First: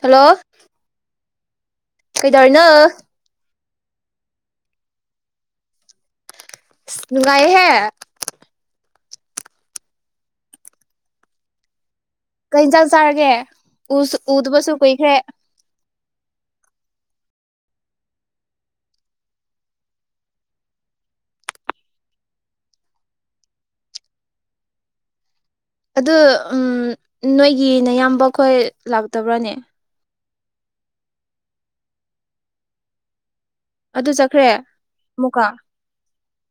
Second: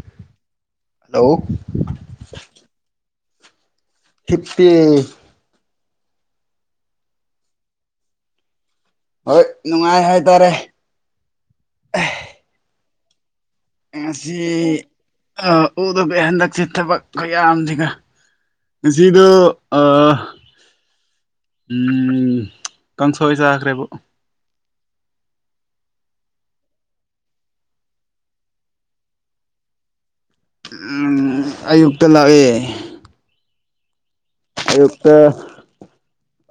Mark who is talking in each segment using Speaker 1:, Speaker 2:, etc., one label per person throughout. Speaker 1: Hello
Speaker 2: hello
Speaker 1: ꯀꯩꯗꯧꯔꯤꯅ‌ꯣ
Speaker 2: ꯍꯤꯞꯄꯤ
Speaker 1: ꯏꯁ ꯅꯨꯡꯉꯥꯏꯍꯦ
Speaker 2: ꯍꯣꯏ ꯅꯨꯡꯉꯥꯏ ꯍꯥꯏꯇꯥꯔꯦ
Speaker 1: ꯀꯩ ꯏꯟꯖꯥꯡ ꯆꯥꯔꯒꯦ ꯎ ꯎꯗꯕꯁꯨ ꯀꯨꯏꯈꯔ‌ꯦ
Speaker 2: ꯎꯗꯕꯩ ꯍꯟꯗꯛꯁ‌ꯦ ꯊꯕꯛ ꯈꯨꯌꯥꯝꯁꯤꯒ ꯉꯁꯤꯗꯣ ꯑ ꯎ ꯀꯥꯡꯁꯣꯏ ꯆꯥꯈ꯭ꯔꯦꯕ
Speaker 1: ꯑꯗꯨ ꯅꯣꯏꯒꯤꯅꯌꯥꯝꯕ ꯈꯣꯏ ꯂꯥꯛꯇꯕ꯭ꯔꯥꯅꯦ
Speaker 2: ꯑꯌꯨꯛꯇ ꯂꯥꯛꯑꯦ
Speaker 1: ꯑꯗꯨ ꯆ ꯐ꯭ꯔꯦ ꯃꯨꯒꯥ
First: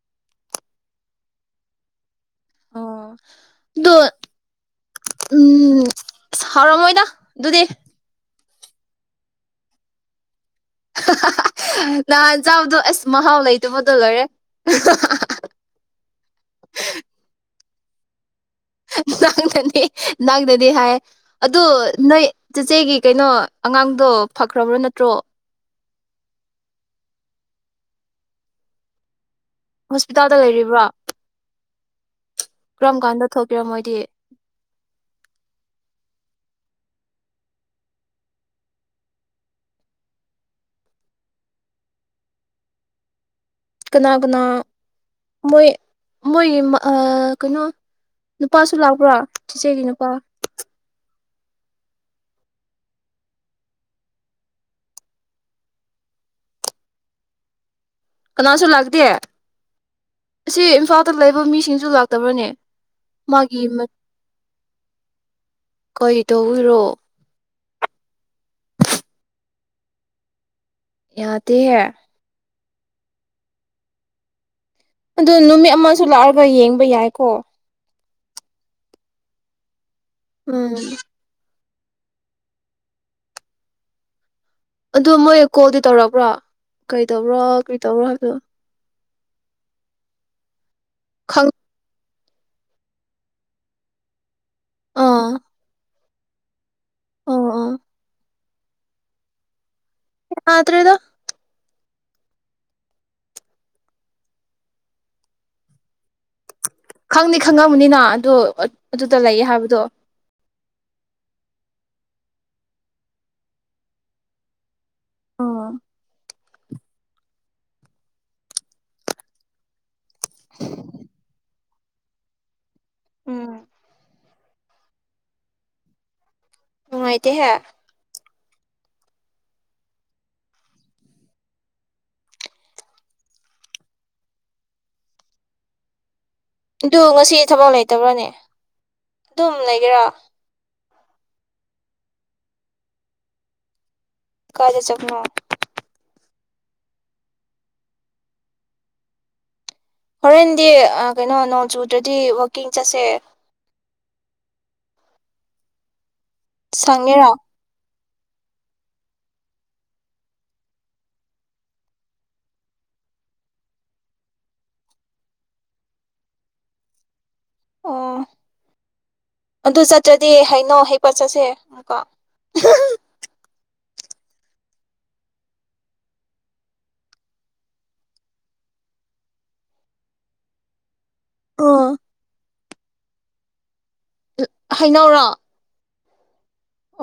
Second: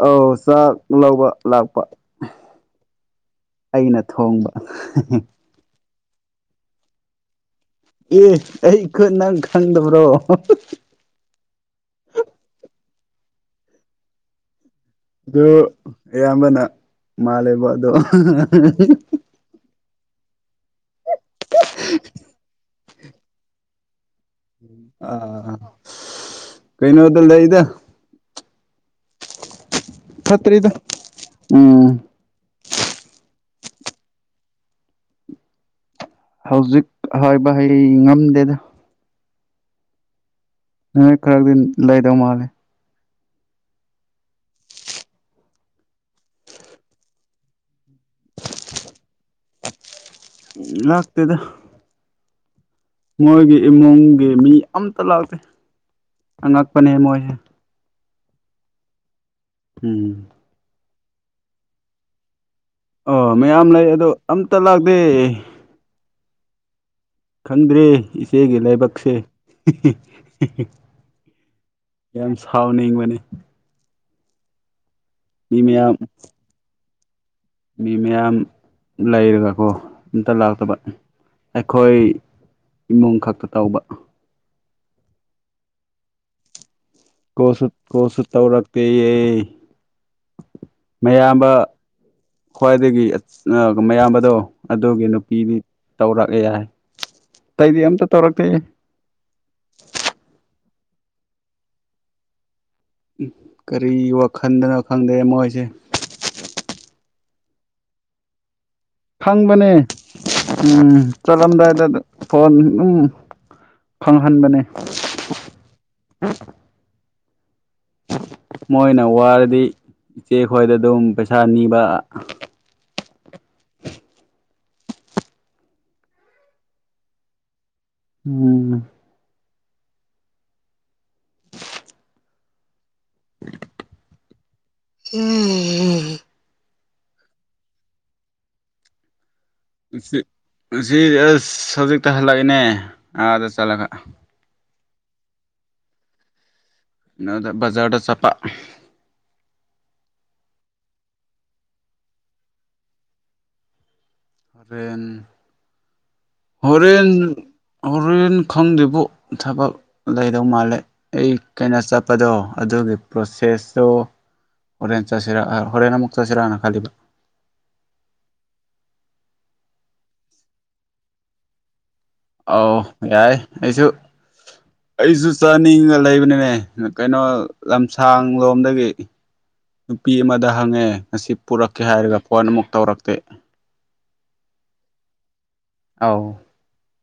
Speaker 2: ꯑ ꯆ ꯂꯧꯕꯧꯕ ꯂꯥꯛꯄꯥ
Speaker 1: ꯑꯣ ꯑꯗꯣ
Speaker 2: ꯑꯩꯅ ꯊꯣꯡꯕ
Speaker 1: ꯍꯥꯎꯔꯝꯣꯏꯗ ꯑꯗꯨꯗꯨꯗꯤ
Speaker 2: ꯑꯦ ꯑꯩ ꯈꯨ ꯅꯪ ꯈꯪꯗꯕ꯭ꯔꯣ
Speaker 1: ꯅꯍꯥꯟ ꯆꯥꯕꯗꯣ ꯑꯁ ꯃꯍꯥꯎ ꯂꯩꯇꯕꯣꯗꯣ ꯂꯔꯦ
Speaker 2: ꯑꯗꯨ ꯑꯌꯥꯝꯕꯅ ꯃꯥꯜꯂꯦꯕ ꯗꯣ
Speaker 1: ꯁꯥꯡ ꯊꯅꯤ ꯅꯪ ꯗꯗꯤ ꯍꯥꯏ ꯑꯗꯨ ꯅꯣꯏ ꯆꯆꯦꯒꯤ ꯀꯩꯅꯣ ꯑꯉꯥꯡꯗꯣ ꯐꯈ꯭ꯔꯕ꯭ꯔꯣ ꯅꯠꯇ꯭ꯔꯣ
Speaker 2: ꯑ ꯑ ꯀꯩꯅꯩꯅꯗꯦꯜꯗ ꯏꯗ
Speaker 1: ꯍꯣꯁꯄꯤꯇꯥꯜꯗ
Speaker 2: ꯐꯠꯇ꯭ꯔꯤꯗ
Speaker 1: ꯂꯩꯔꯤꯕ꯭ꯔꯥ
Speaker 2: ꯎꯝ
Speaker 1: ꯀꯔꯝ ꯀꯥꯟꯗ ꯊꯣꯛ ꯄꯤꯔꯝꯃꯣꯏꯗꯤ
Speaker 2: ꯍꯧꯖꯤꯛ ꯍꯥꯏꯕ ꯍꯩ ꯉꯝꯗꯦꯗ ꯅꯣꯏ ꯈꯔꯗꯤ ꯂꯩꯗꯧ ꯃꯥꯂꯦ
Speaker 1: ꯀꯅꯥ ꯀꯅꯥ ꯃꯣꯏ ꯃꯣꯏꯒꯤ ꯀꯩꯅꯣ ꯅꯨꯄꯥꯁꯨ ꯂꯥꯛꯄ꯭ꯔꯥ ꯆꯤꯆꯦꯒꯤ ꯅꯨꯄꯥ
Speaker 2: ꯂꯥꯛꯇꯗ ꯃꯣꯏꯒꯤ ꯏꯃꯨꯡꯒꯤ ꯃꯤ ꯑꯝꯇ ꯂꯥꯛꯇꯦ ꯑꯉꯛꯄꯅꯦ ꯃꯣꯏꯁꯦ
Speaker 1: ꯀꯅꯥꯁꯨ ꯂꯥꯛꯇꯦ
Speaker 2: ꯎꯝ
Speaker 1: ꯁꯤ ꯏꯝꯐꯥ ꯑ ꯂꯩꯕ ꯃꯤꯁꯤꯡꯁꯨ ꯂꯥꯛꯇꯕ꯭ꯔꯅꯦ
Speaker 2: ꯑꯣ
Speaker 1: ꯃꯥꯒꯤ
Speaker 2: ꯃꯌꯥꯝ ꯂꯩ ꯑꯗꯣ ꯑꯝꯇ ꯂꯥꯛꯇꯦ
Speaker 1: ꯀꯔꯤ ꯇꯧꯕꯤꯔꯣ
Speaker 2: ꯈꯪꯗ꯭ꯔꯦ ꯏꯆꯦꯒꯤ ꯂꯥꯏꯕꯛꯁꯦ
Speaker 1: ꯌꯥꯗꯤ ꯍ
Speaker 2: ꯊꯥꯎꯅꯤꯡꯕꯅꯤ
Speaker 1: ꯑꯗꯨ ꯅꯨꯃꯤꯠ ꯑꯃꯁꯨ ꯂꯥꯛꯑꯒ ꯌꯦꯡꯕ ꯌꯥꯏ ꯀꯣ
Speaker 2: ꯃꯤ ꯃꯌꯥꯝ ꯂꯩꯔꯒꯀꯣ ꯑꯝꯇ
Speaker 1: ꯎꯝ
Speaker 2: ꯂꯥꯛꯇꯕ ꯑꯩꯈꯣꯏ ꯏꯃꯨꯡ ꯈꯛꯇ ꯇꯧꯕ
Speaker 1: ꯑꯗꯨ ꯃꯣꯏ ꯀꯣꯜꯗꯤ ꯇꯧꯔꯛꯄ꯭ꯔꯣ ꯀꯔꯤ ꯇꯧꯕ꯭ꯔꯣ
Speaker 2: ꯀꯁꯠ
Speaker 1: ꯀꯔꯤ ꯇꯧꯕ꯭ꯔꯣ
Speaker 2: ꯀꯁ
Speaker 1: ꯍꯥꯏꯕꯗꯣ
Speaker 2: ꯇꯧꯔꯛꯄ [unintelligible]
Speaker 1: ꯈꯪ
Speaker 2: ꯃꯌꯥꯝꯕ ꯈ꯭ꯋꯥꯏꯗꯒꯤ ꯃꯌꯥꯝꯕꯗꯣ ꯑꯗꯨꯒꯤ
Speaker 1: ꯑꯥ
Speaker 2: ꯅꯨꯄꯤꯗꯤ ꯇꯧꯔꯛꯑꯦ ꯌꯥꯏ
Speaker 1: ꯑꯣ ꯑꯣ
Speaker 2: ꯇꯩꯗꯤ ꯑꯇ ꯇꯧꯔꯛ ꯄꯦ
Speaker 1: ꯠꯇꯦꯗꯣ
Speaker 2: ꯀꯔꯤ ꯋꯥꯈꯟꯗꯅꯣ ꯈꯪꯗꯦ ꯃꯣꯏꯁꯦ
Speaker 1: ꯈꯪꯅꯤ ꯈꯪꯉꯕꯅꯤꯅ ꯑꯗꯣ ꯑꯗꯨꯗ ꯂꯩꯌꯦ
Speaker 2: ꯈꯪꯕꯅꯦ
Speaker 1: ꯍꯥꯏꯕꯗꯣ
Speaker 2: ꯎꯝ ꯆꯠꯂꯝꯗꯥꯏꯗ ꯐꯣꯟ ꯑꯗꯨꯝ ꯐꯪꯍꯟꯕꯅꯦ
Speaker 1: ꯑꯥ
Speaker 2: [unintelligible] ꯃꯣꯏꯅ ꯋꯥꯔꯗꯤ ꯏꯆꯦ ꯈꯣꯏꯗ ꯑꯗꯨꯝ ꯄꯩꯁꯥ ꯅꯤ [unintelligible]
Speaker 1: ꯎꯝ ꯎ ꯑꯥꯏꯇꯍꯦ
Speaker 2: ꯎꯝ ꯎꯝ
Speaker 1: ꯑꯗꯨ ꯉꯁꯤ ꯊꯕꯛ ꯂꯩꯇꯕ꯭ꯔꯥꯅꯦ ꯑꯗꯨꯝ ꯂꯩꯒꯦꯔꯥ
Speaker 2: ꯁꯤ ꯑꯁ ꯍꯧꯖꯤꯛꯇ ꯍꯜꯂꯛꯏꯅꯦ ꯑꯥꯗ ꯆꯠꯂꯒ
Speaker 1: ꯀꯥꯖ ꯆꯈꯃ
Speaker 2: ꯅꯗ ꯖꯥꯔꯗ ꯆꯄꯥ
Speaker 1: ꯍꯣꯔꯦꯟꯗꯤ ꯀꯩꯅꯣ ꯅꯣꯡ ꯆꯨꯗ꯭ꯔꯗꯤ ꯋꯥꯛꯀꯤꯡ ꯆꯠꯁꯦ
Speaker 2: ꯦꯟ ꯍꯣꯔꯦꯟ
Speaker 1: ꯁꯪꯉꯦꯔꯣ
Speaker 2: ꯍꯣꯔꯦꯟ ꯈꯪꯗ꯭ꯕꯨ ꯊꯕꯛ ꯂꯩꯗꯧ ꯃꯥꯜꯂꯦ ꯑꯩ ꯀꯩꯅ ꯆꯠꯄꯗꯣ ꯑꯗꯨꯒꯤ ꯄ꯭ꯔꯣꯁꯦꯁꯇꯣ ꯍꯣꯔꯦꯟ ꯆꯠꯁꯤꯔ ꯍꯣꯔꯦꯟ ꯑꯃꯨꯛ ꯆꯠꯁꯤꯔꯥꯅ ꯈꯜꯂꯤꯕ
Speaker 1: ꯑꯣ ꯑꯗꯨ ꯆꯠꯇ꯭ꯔꯗꯤ ꯍꯥꯏꯩꯅꯣ ꯍꯩꯀꯣꯠ ꯆꯠꯁꯦꯀꯣ
Speaker 2: ꯑꯧ ꯌꯥꯏ ꯑꯩꯁꯨ ꯑꯩꯁꯨ ꯆꯥꯅꯤꯡꯉ ꯂꯩꯕꯅꯤꯅꯦ ꯀꯩꯅꯣ ꯂꯝꯁꯥꯡ ꯂꯣꯝꯗꯒꯤ ꯅꯨꯄꯤ ꯑꯃꯗ ꯍꯪꯉꯦ ꯉ ꯄꯨꯔꯛꯀꯦ
Speaker 1: ꯑꯥ
Speaker 2: ꯍꯥꯏꯔꯒ ꯐꯣꯟ ꯑꯃꯨꯛ ꯇꯧꯔꯛꯇꯦ
Speaker 1: ꯍꯩꯅꯧꯔꯣ
Speaker 2: ꯑꯥꯎ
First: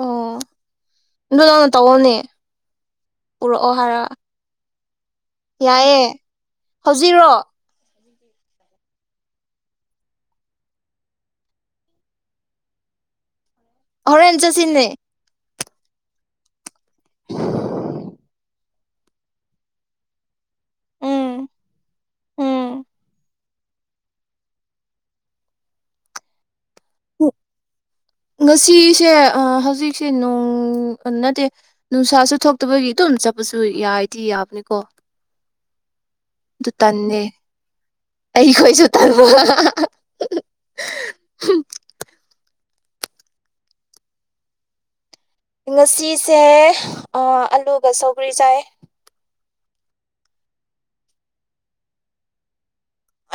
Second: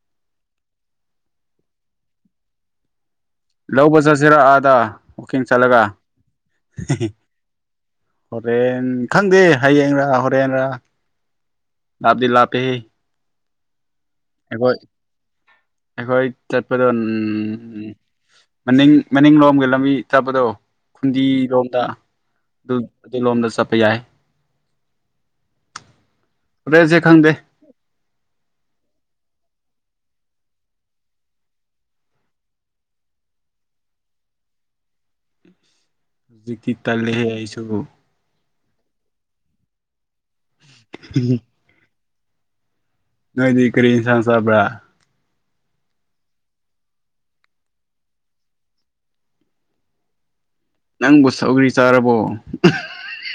Speaker 1: ꯑꯣ ꯑꯗꯨꯗꯧꯅ ꯇꯧꯑꯝꯅꯦ
Speaker 2: ꯂꯧꯕꯕꯁ ꯍꯁꯤꯔ ꯑꯗ
Speaker 1: ꯌꯥꯏꯑꯦ ꯍꯧꯖꯤꯛꯔꯣ
Speaker 2: ꯍꯣꯔꯦꯟ ꯈꯪꯗꯦ ꯍꯌꯦꯡꯔꯥ ꯍꯣꯔꯦꯟꯔꯥ ꯂꯥꯞꯗꯤ ꯂꯥꯞꯄꯤ
Speaker 1: ꯍꯣꯔꯦꯟ ꯆꯁꯤꯅꯦ
Speaker 2: ꯑꯩꯈꯣꯏ ꯆꯠ ꯎꯝ ꯃꯅꯤꯡ ꯃꯅꯤꯡ ꯂꯣꯝꯒꯤ ꯂꯝꯕꯤ ꯆꯠꯄꯗꯣ
Speaker 1: ꯎꯝ
Speaker 2: ꯈꯨꯟꯗꯤꯔꯣꯝꯗ ꯑꯗꯨ
Speaker 1: ꯎꯝ
Speaker 2: ꯑꯗꯨ ꯂꯣꯝꯗ ꯆꯠꯄ ꯌꯥꯏ ꯔꯦꯁꯦ ꯈꯪꯗꯦ
Speaker 1: ꯁꯦ ꯍꯧꯖꯤꯛꯁꯦ ꯅꯣꯡ ꯅꯠꯇꯦ ꯅꯨꯡꯁꯥꯁꯨ ꯊꯣꯛꯇꯕꯒꯤ ꯑꯗꯨꯝ ꯆꯠꯄꯁꯨ ꯌꯥꯏꯗꯤ ꯌꯥꯕꯅꯤꯀꯣ ꯑꯗꯨ
Speaker 2: ꯍꯧꯖꯤꯛꯇꯤ ꯇꯂꯦꯍꯦ ꯍꯥꯏꯁꯨ
Speaker 1: ꯊ
Speaker 2: ꯅꯣꯏꯗꯤ ꯀꯔꯤꯁ ꯆꯕ
Speaker 1: ꯉꯁꯤꯁꯦ ꯑꯂꯨꯒ ꯁꯒ꯭ꯔꯤ ꯆꯥꯏ
Speaker 2: ꯅꯪꯕꯨ ꯁꯧꯒ꯭ꯔꯤ ꯆꯥꯔꯕꯣ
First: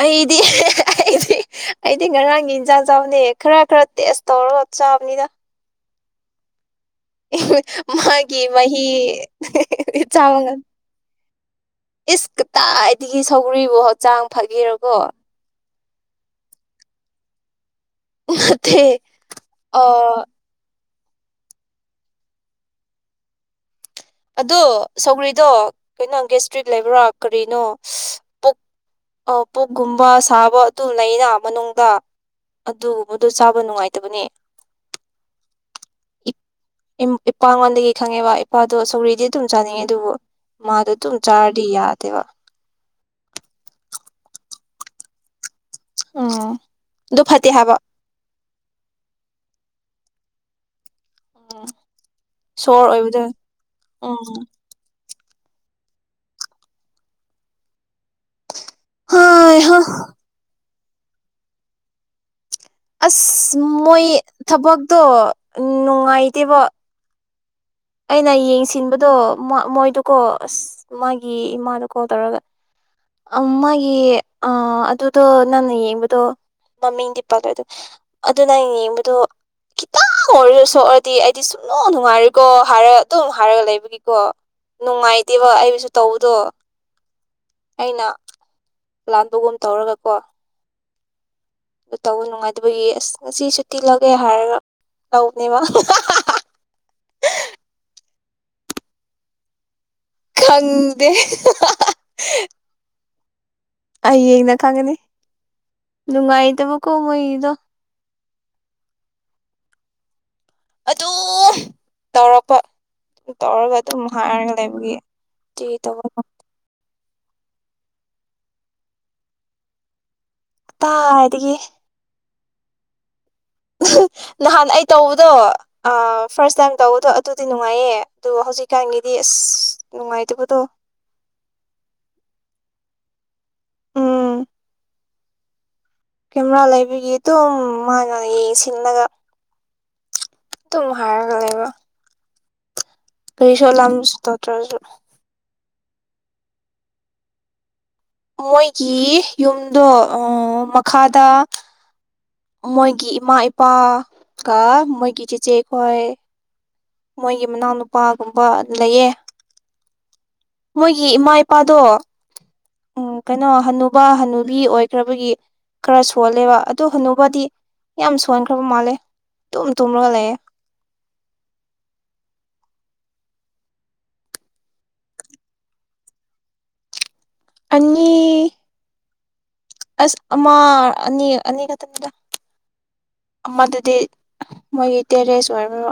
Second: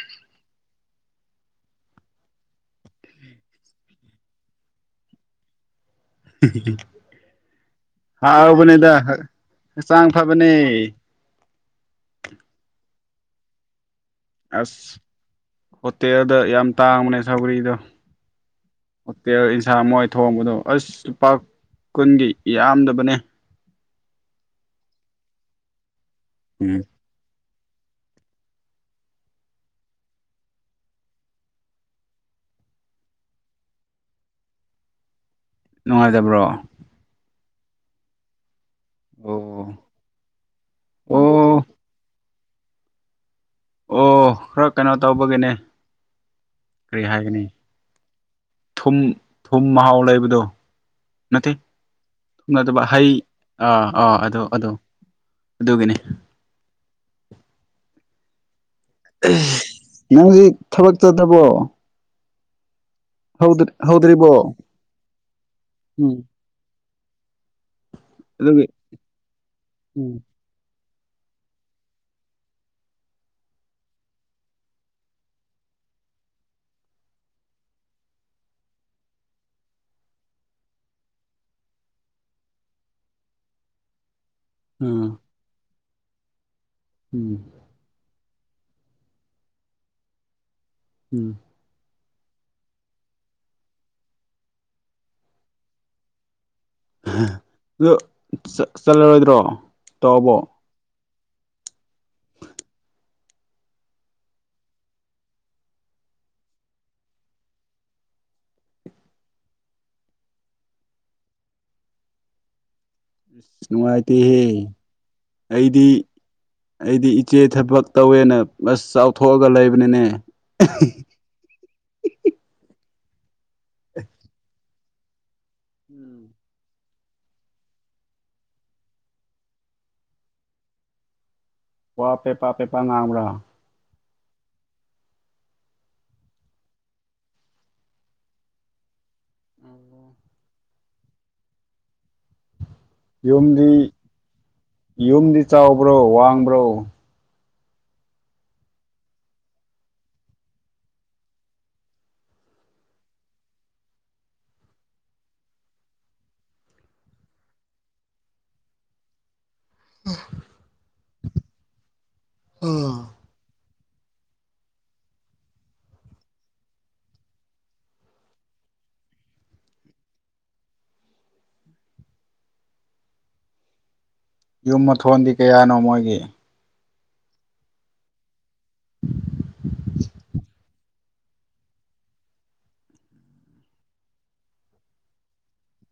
Speaker 1: ꯑꯩꯗꯤ ꯑꯩꯗꯤ ꯑꯩꯗꯤ ꯉꯔꯥꯡꯒꯤ ꯏꯟꯖꯥꯡꯖꯥꯎꯅꯦ ꯈꯔ ꯈꯔ ꯇꯦꯁ ꯇꯧꯔꯒ ꯆꯥꯕꯅꯤꯅ
Speaker 2: [unintelligible]
Speaker 1: ꯃꯥꯒꯤ ꯃꯍ
Speaker 2: ꯍꯥꯎꯕꯅꯦꯗ ꯍꯛꯆꯥꯡ
Speaker 1: ꯆꯒ
Speaker 2: ꯐꯕꯅꯦ
Speaker 1: ꯏꯁꯀꯇꯥ ꯇ ꯁꯒꯔꯤ ꯣꯠ ꯆꯥꯡ ꯐꯒꯦꯔꯀꯣ
Speaker 2: ꯑꯁ ꯍꯣꯇꯦꯜꯗ ꯌꯥꯝ ꯇꯥꯡꯕꯅꯦ ꯁꯧꯒꯔꯤꯗꯣ
Speaker 1: ꯅꯠꯇꯦ
Speaker 2: ꯑꯣꯛꯇꯦ
Speaker 1: ꯑ
Speaker 2: ꯏꯟꯁꯥꯡ ꯃꯣꯏ ꯊꯣꯡꯕꯗꯣ ꯑꯁ ꯂꯨꯄꯥ ꯀꯨꯟꯒꯤ ꯌꯥꯝꯗꯕꯅꯤ
Speaker 1: ꯑꯗꯣ ꯁꯧꯒ꯭ꯔꯤꯗꯣ ꯀꯩꯅꯣ ꯒꯦꯁꯇ꯭ꯔꯤꯠ ꯂꯩꯕ꯭ꯔꯥ ꯀꯔꯤꯅꯣ ꯄꯨꯛ ꯄꯨꯛꯀꯨꯝꯕ ꯁꯥꯕ ꯑꯗꯨ ꯂꯩꯅ ꯃꯅꯨꯡꯗ ꯑꯗꯨꯒꯨꯝꯕꯗꯣ ꯆꯥꯕ ꯅꯨꯡꯉꯥꯏꯇꯕꯅꯤ
Speaker 2: ꯅꯨꯡꯉꯥꯏꯇꯕ꯭ꯔꯣ
Speaker 1: ꯏ ꯏꯄꯥꯉ ꯋꯥ ꯀꯦꯀꯉꯦ ꯋꯥ ꯅꯨꯄꯥꯗꯣ ꯁꯧꯔꯤꯗꯤ
Speaker 2: ꯑꯣ
Speaker 1: ꯑꯗꯨꯝ ꯆꯥꯅꯤꯡꯉꯦ ꯑꯗꯨꯕꯨ ꯃꯥꯗꯣ ꯑꯗꯨꯝ
Speaker 2: ꯑꯣ
Speaker 1: ꯆꯥꯔꯗꯤ ꯌꯥꯗꯦꯕ
Speaker 2: ꯑꯣ ꯈꯔ ꯀꯩꯅꯣ ꯇꯧꯕꯒꯤꯅꯦ
Speaker 1: ꯎꯝ
Speaker 2: ꯀꯔꯤ
Speaker 1: ꯑꯗꯨ
Speaker 2: ꯍꯥꯏꯒꯅꯤ
Speaker 1: ꯐꯠꯇꯦ ꯍꯥꯏꯕ
Speaker 2: ꯊꯨꯝ ꯊꯨꯝ ꯃꯍꯥꯎ ꯂꯩꯕꯗꯨꯣ ꯅꯠꯇꯦ ꯊꯅꯗꯕ
Speaker 1: ꯁꯣꯔ
Speaker 2: ꯍꯩ
Speaker 1: ꯑꯣꯏꯕꯗꯣ
Speaker 2: ꯑꯥ ꯑꯥ ꯑꯗꯨ
Speaker 1: ꯎꯝ
Speaker 2: ꯑꯣ ꯑꯗꯨꯒꯤꯅꯤ [unintelligible]
Speaker 1: ꯍꯥꯏ ꯍꯥ
Speaker 2: ꯅꯪꯒꯤ ꯊꯕꯛꯇ ꯅꯕꯣ
Speaker 1: ꯑꯁ ꯃꯣꯏ
Speaker 2: ꯍꯧꯗ꯭ꯔꯤꯕꯣ
Speaker 1: ꯊꯕꯛꯇꯣ
Speaker 2: ꯎꯝ
Speaker 1: ꯅꯨꯡꯉꯥꯏꯇꯦꯕ ꯑꯩꯅ
Speaker 2: ꯑꯗꯨꯒꯤ
Speaker 1: ꯌꯦꯡꯁꯤꯟꯕꯗꯣ
Speaker 2: ꯎꯝ
Speaker 1: ꯃꯣꯏꯗꯨꯀꯣ ꯑꯁ ꯃꯥꯒꯤ ꯏꯃꯥꯗꯣ ꯀꯣꯜ ꯇꯧꯔꯒ ꯃꯥꯒꯤ ꯑꯗꯨꯗꯣ ꯅꯪꯅ ꯌꯦꯡꯕꯗꯣ ꯃꯃꯤꯡꯗꯤ ꯄꯜꯂꯑꯦꯗꯣ ꯑꯗꯨ ꯅꯪꯅ ꯌꯦꯡꯕꯗꯣ ꯈꯤꯇꯪ ꯑꯣꯏꯔꯔ ꯁꯣꯛꯔꯗꯤ ꯑꯩꯗꯤ ꯁꯨꯡꯅꯣ ꯅꯨꯡꯉꯥꯏꯔꯀꯣ ꯚꯔ ꯇꯝ ꯍꯚꯥꯔꯒ ꯂꯩꯕꯅꯤ ꯀꯣ
Speaker 2: ꯎꯝ
Speaker 1: ꯅꯨꯡꯉꯥꯏꯇꯦꯕ ꯑꯩꯁꯨ ꯇꯧꯗꯣ
Speaker 2: ꯎꯝ
Speaker 1: ꯑꯩꯅ ꯂꯥꯟꯕꯒꯨꯝ ꯇꯧꯔꯒꯀꯣ
Speaker 2: ꯎꯝ
Speaker 1: ꯑꯗꯨ ꯇꯧꯕ ꯅꯨꯡꯉꯥꯏꯇꯕꯒꯤ ꯑꯁ ꯉꯁꯤ ꯁꯨꯇꯤ ꯂꯧꯒꯦ ꯍꯥꯏꯔꯒ ꯇꯧꯕꯅꯦꯕ
Speaker 2: ꯑꯗꯨ ꯆꯠꯂꯔꯣꯏꯗ꯭ꯔꯣ ꯇꯕꯣ
Speaker 1: [unintelligible] ꯍꯌꯦꯡꯅ ꯈꯪꯒꯅꯤ ꯅꯨꯡꯉꯥꯏꯇꯕꯀꯣ ꯃꯣꯏꯗꯣ ꯑꯗꯨꯝ ꯇꯧꯔꯛꯄ
Speaker 2: ꯑꯁ
Speaker 1: ꯇꯧꯔꯒ ꯑꯗꯨꯝ ꯍꯥꯏꯔꯒ
Speaker 2: ꯅꯨꯡꯉꯥꯏꯇꯦꯍꯦ
Speaker 1: ꯂꯩꯕꯒꯤ ꯀ
Speaker 2: ꯑꯩꯗꯤ
Speaker 1: ꯇꯧꯕ
Speaker 2: ꯑꯩꯗꯤ ꯏꯆꯦ ꯊꯕꯛ ꯇꯧꯋꯦꯅ ꯕꯁ ꯆꯥꯎꯊꯣꯛꯑꯒ ꯂꯩꯕꯅꯤꯅꯦ
Speaker 1: ꯇꯥ ꯍꯥꯏꯗꯒꯤ ꯅꯥꯟ ꯇꯧꯕꯗꯣ ꯑ ꯐ꯭ꯥꯔꯁ ꯇꯥꯏꯝ ꯇꯧꯕꯗꯣ ꯑꯗꯨꯗꯤ ꯅꯨꯡꯉꯥꯏꯌꯦ ꯑꯗꯨ ꯍꯧꯖꯤꯛꯀꯥꯟꯒꯤꯗꯤ ꯑꯁ ꯅꯨꯡꯉꯥꯏꯇꯕꯗꯣ
Speaker 2: ꯋꯥ ꯄ‌ꯦꯄꯥ ꯄꯦꯄꯥ ꯉꯥꯡꯕ꯭ꯔ‌ꯥ
Speaker 1: ꯎꯝ ꯀꯦꯃꯦꯔꯥ ꯂꯩꯕꯒꯤ ꯑꯗꯨꯝ ꯃꯥꯅ ꯌꯦꯡ ꯁꯤꯜꯂꯒ ꯑꯗꯨꯝ ꯍꯥꯏꯒ ꯂꯩꯕ ꯀꯔꯤꯁꯨ
Speaker 2: ꯌꯨꯝꯗꯤ
Speaker 1: ꯑꯂꯥꯟꯕꯁꯨ ꯇꯧꯇ꯭ꯔꯁꯨ
Speaker 2: ꯌꯨꯝꯗꯤ ꯆꯥꯎꯕ꯭ꯔꯣ ꯋꯥꯡꯕ꯭ꯔꯣ
Speaker 1: ꯃꯣꯏꯒꯤ ꯌꯨꯝꯗꯣ ꯃꯈꯥꯗ ꯃꯣꯏꯒꯤ ꯏꯃꯥ ꯏꯄꯥ ꯀ ꯃꯣꯏꯒꯤ ꯆꯤꯆꯦꯈꯣꯏ ꯃꯣꯏꯒꯤ ꯃꯅꯥꯎꯅꯨꯄꯥꯒꯨꯝꯕ ꯂꯩꯌꯦ ꯃꯣꯏꯒꯤ ꯏꯃꯥ ꯏꯄꯥꯗꯣ ꯎ ꯀꯩꯅꯣ ꯍꯅꯨ ꯕꯥ ꯍꯅꯨꯕꯤ ꯑꯣꯏꯈ꯭ꯔꯕꯒꯤ ꯈꯔ ꯁꯣꯜꯂꯦꯕ ꯑꯗꯨ ꯍꯅꯨꯕꯥꯗꯤ ꯌꯥꯝ ꯁꯣꯟꯈ꯭ꯔꯕ ꯃꯥꯜꯂꯦ ꯇꯨꯝ ꯇꯨꯝꯂꯒ ꯂꯩꯑꯦ
Speaker 2: ꯌꯨꯝ ꯃꯊꯣꯟꯗꯤ ꯀꯌꯥꯅꯣ ꯃꯣꯏꯒꯤ
Speaker 1: ꯑꯅꯤ ꯑꯁ ꯑꯃ ꯑꯅꯤ ꯑꯅꯤ ꯈꯛꯇꯪꯗ ꯑꯃꯗꯨꯗꯤ ꯃꯣꯏꯒꯤ ꯇꯦꯔꯦꯁ ꯑꯣꯏꯔ‌ꯦꯕ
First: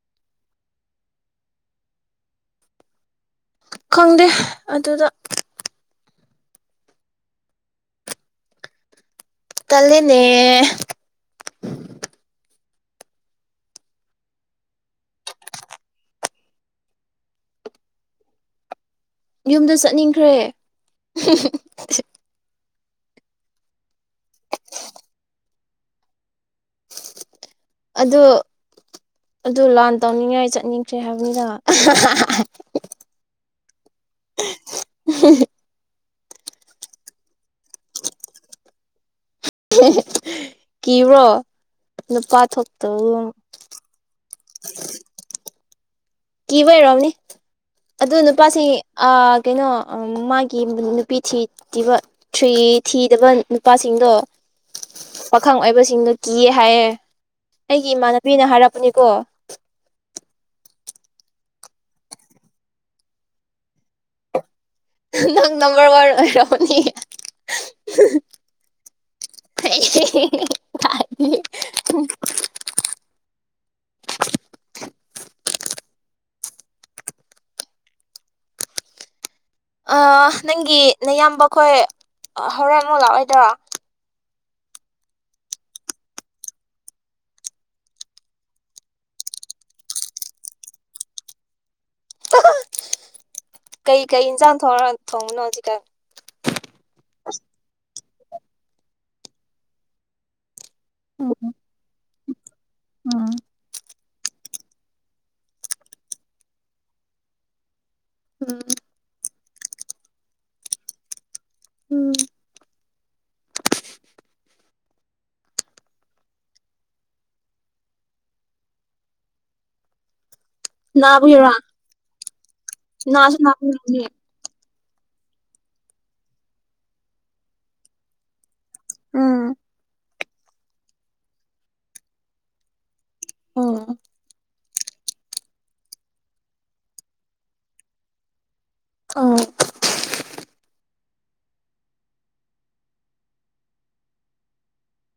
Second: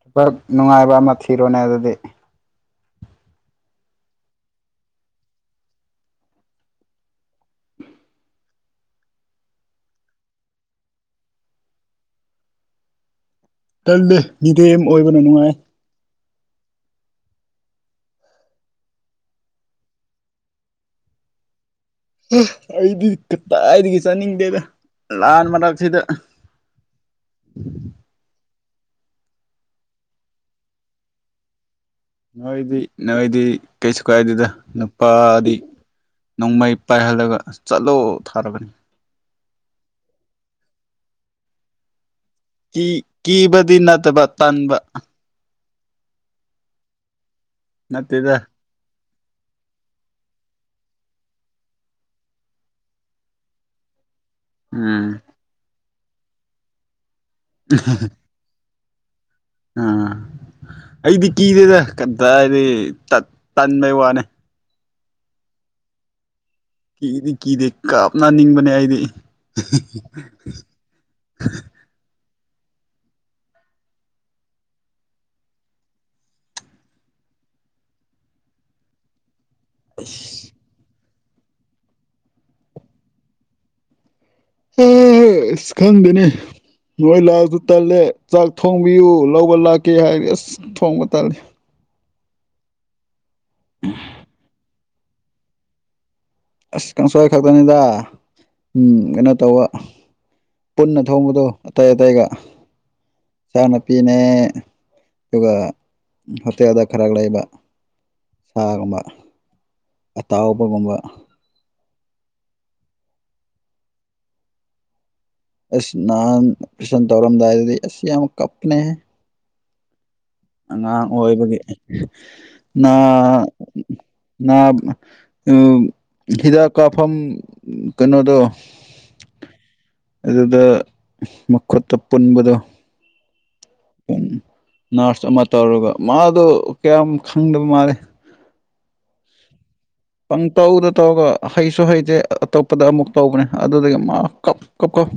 Speaker 2: ꯊꯕꯛ ꯅꯨꯡꯉꯥꯏꯕ ꯑꯃ ꯊꯤꯔꯣꯅꯦ ꯑꯗꯨꯗꯤ
Speaker 1: ꯈꯪꯗꯦ ꯑꯗꯨꯗ ꯇꯜꯂꯦꯅꯦ
Speaker 2: ꯇꯜꯗꯦ ꯃꯤꯔ‌ꯦꯝ ꯑꯣꯏꯕꯅ ꯅꯨꯡꯉꯥꯏ
Speaker 1: ꯌꯨꯝꯗ ꯆꯠꯅꯤꯡꯈ꯭ꯔꯦ
Speaker 2: ꯑꯩꯗꯤ ꯀꯥꯏꯗꯒꯤ ꯆꯠꯅꯤꯡꯗꯦꯗ ꯂꯥꯟ ꯃꯔꯛꯁꯤꯗ
Speaker 1: ꯑꯗꯣ ꯑꯗꯨ ꯂꯥꯟ ꯇꯧꯅꯤꯡꯉꯥꯏ ꯆꯠꯅꯤꯡꯈ꯭ꯔꯦ ꯍꯥꯏꯕꯅꯤꯅ
Speaker 2: ꯅꯣꯏꯗꯤ ꯅꯣꯏꯗꯤ ꯀꯩꯁꯨ ꯀꯥꯏꯗꯦꯗ ꯅꯨꯄꯥꯗꯤ ꯅꯣꯡꯃꯩ ꯄꯥꯏꯍꯜꯂꯒ ꯆꯠꯂꯣ ꯊꯥꯔꯕꯅꯤ
Speaker 1: [unintelligible] ꯀꯤꯕ꯭ꯔꯣ ꯅꯨꯄꯥ ꯊꯣꯛꯇꯕꯒꯨꯝ
Speaker 2: ꯀꯤꯕꯗꯤ ꯅꯠꯇꯕ ꯇꯟꯕ
Speaker 1: ꯀꯤꯕꯩ ꯑꯣꯏꯔꯝꯅꯤ ꯑꯗꯨ
Speaker 2: ꯅꯠꯇꯦꯗ
Speaker 1: ꯅꯨꯄꯥꯁꯤ ꯀꯩꯅꯣ ꯃꯥꯒꯤ ꯅꯨꯄꯤ ꯊꯤꯕ ꯊ꯭ꯔꯤ ꯊꯤꯗꯕ ꯅꯨꯄꯥꯁꯤꯡꯗꯣ
Speaker 2: ꯎꯝ
Speaker 1: ꯁꯤꯡꯅ ꯀꯤꯌ‌ꯦ ꯍꯥꯏꯌꯦ ꯑꯩꯒꯤ ꯏꯃꯥꯟꯅꯕꯤꯅ ꯍꯥꯏꯔꯄ ꯄꯅꯤ ꯀꯣ
Speaker 2: ꯑꯥ ꯑꯩꯗꯤ ꯀꯤꯗꯦꯗ ꯀꯥꯗꯥꯏꯗꯩ ꯇꯠ ꯇꯟꯕꯩ ꯋꯥꯅꯦ
Speaker 1: ꯅꯪ ꯅꯝꯕꯔ ꯋꯥꯟ ꯑꯣꯏꯔꯣ꯫
Speaker 2: ꯀꯤꯗꯤ ꯀꯤꯗꯦ ꯀꯥꯞꯅꯅꯤꯡꯕꯅꯦ ꯑꯩꯗꯤ꯫
Speaker 1: ꯑꯣꯏꯔꯝꯃꯅꯤ ꯑ ꯅꯪꯒꯤ ꯅꯌꯥꯝꯕ ꯈꯣꯏ ꯍꯧꯔꯦꯟ ꯃꯂꯥꯛꯑꯣꯏꯗꯣꯏꯔꯣ?
Speaker 2: ꯑ ꯑꯁ ꯈꯪꯗꯦꯅꯤ ꯅꯣꯏ ꯂꯥꯛꯑꯁꯨ ꯇꯜꯂꯦ ꯆꯥꯛ ꯊꯣꯡꯕꯤꯌꯨ ꯂꯧꯕ ꯂꯥꯛꯀꯦ ꯍꯥꯏꯔꯗꯤ ꯑꯁ ꯊꯣꯡꯕ ꯇꯂꯦ꫰
Speaker 1: ꯀꯩ - ꯀꯩ ꯏꯟꯁꯥꯡ ꯊꯣꯡꯔ ꯊꯣꯡꯕꯅꯣ ꯑꯗꯨꯗ?
Speaker 2: ꯑꯁ ꯀꯪꯁꯪꯏ ꯈꯛꯇꯅꯤꯗ꯫ ꯎꯝ ꯀꯩꯅꯣ ꯇꯧꯕ ꯄꯨꯟꯅ
Speaker 1: ꯎꯝ
Speaker 2: ꯊꯣꯡꯕꯗ ꯑꯇꯩ- ꯑꯇꯩꯒ
Speaker 1: ꯎꯝ
Speaker 2: ꯆꯥꯅ ꯅꯨꯄꯤꯅꯦ ꯑꯗꯨꯒ ꯍꯣꯇꯦꯜꯗ ꯈꯔ ꯂꯩꯕ
Speaker 1: ꯎꯝ
Speaker 2: ꯁꯥꯒꯨꯝꯕ ꯑꯇꯥꯎꯕꯒꯨꯝꯕ
Speaker 1: ꯎꯝ꯫
Speaker 2: ꯏꯁ ꯅꯍꯥꯟ [unintelligible] ꯇꯧꯔꯝꯗꯥꯏꯗꯗꯤ ꯑꯁ ꯌꯥꯝ ꯀꯞꯅꯦ ꯍꯦ꯫ ꯑꯉꯥꯡ
Speaker 1: ꯅꯥꯕꯒꯤꯔꯥ
Speaker 2: ꯑꯣꯏꯕꯒꯤ
Speaker 1: ꯅꯥꯁꯨ ꯅꯥꯕꯅꯤ
Speaker 2: ꯅꯥ ꯎ ꯍꯤꯗꯥꯛ ꯀꯥꯞꯐꯝ ꯀꯩꯅꯣꯗ
Speaker 1: ꯎꯝ꯫
Speaker 2: ꯑꯗꯨꯗ ꯃꯈꯨꯠꯇ ꯄꯨꯟꯕꯗꯣ
Speaker 1: ꯑꯣ꯫
Speaker 2: ꯅꯥꯔꯁ ꯑꯃ ꯇꯧꯔꯒ ꯃꯥꯗꯣ ꯀꯌꯥꯝ ꯈꯪꯗꯕ ꯃꯥꯂꯦ꯫
Speaker 1: ꯑ꯫
Speaker 2: ꯄꯪ ꯇꯧꯗ ꯇꯧꯔꯒ ꯍꯩꯁꯨ - ꯍꯩꯁꯦ ꯑꯇꯣꯞꯄꯗ ꯑꯃꯨꯛ ꯇꯧꯕꯅꯦ ꯑꯗꯨꯗꯒꯤ ꯃꯥ ꯀꯞ- ꯀꯞ- ꯀꯞ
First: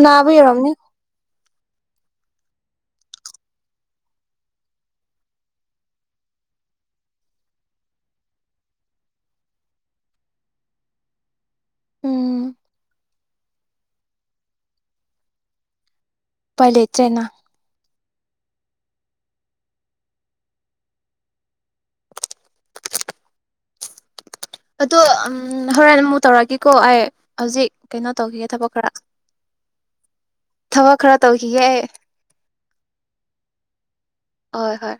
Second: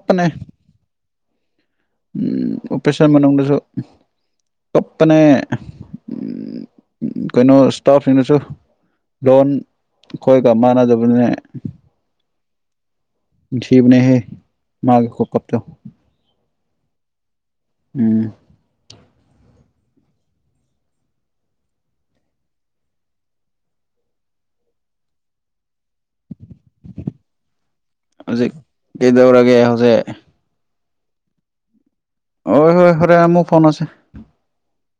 Speaker 1: ꯅꯥꯕꯒꯤ ꯑꯪꯏꯔꯝꯅꯤ꯫
Speaker 2: ꯑꯣꯄꯦꯁꯟ ꯃꯅꯨꯡꯗꯁꯨ ꯀꯞꯄꯅꯦ ꯀꯩꯅꯣ ꯏꯁꯇꯥꯐꯁꯤꯡꯗꯁꯨ ꯂꯣꯟ ꯈꯣꯏꯒ ꯃꯥꯟꯅꯗꯕꯅꯤꯅ
Speaker 1: ꯎꯝ꯫
Speaker 2: ꯅꯨꯡꯁꯤꯕꯅꯤ ꯍꯦ ꯃꯒꯤ ꯈꯨꯀꯞꯇꯣ!
Speaker 1: ꯄꯥꯏ ꯂꯩꯇꯔ꯭ꯦꯅ
Speaker 2: ꯎꯝ꯫
Speaker 1: ꯑꯗꯣ ꯑꯝ ꯍꯣꯔꯦꯟ ꯑꯃꯨꯛ ꯇꯧꯔꯛꯒꯦꯀꯣ ꯑꯩ ꯍꯧꯖꯤꯛ ꯀꯩꯅꯣ ꯇꯧꯈꯤꯒꯦ
Speaker 2: ꯍꯧꯖꯤꯛ
Speaker 1: ꯊꯕꯛ ꯈꯔ꯫
Speaker 2: ꯀꯩꯗꯧꯔꯒꯦ ꯍꯧꯖꯤꯛ
Speaker 1: ꯊꯕꯛ ꯈꯔ ꯇꯧꯈꯤꯒꯦ꯫
Speaker 2: ꯍ ꯍꯣꯏ ꯍꯔꯦꯟ ꯑꯥꯃꯨꯛ ꯐꯥꯑꯣꯅꯥꯁꯦ ꯫
Speaker 1: ꯍꯣꯏ ꯍꯣꯏ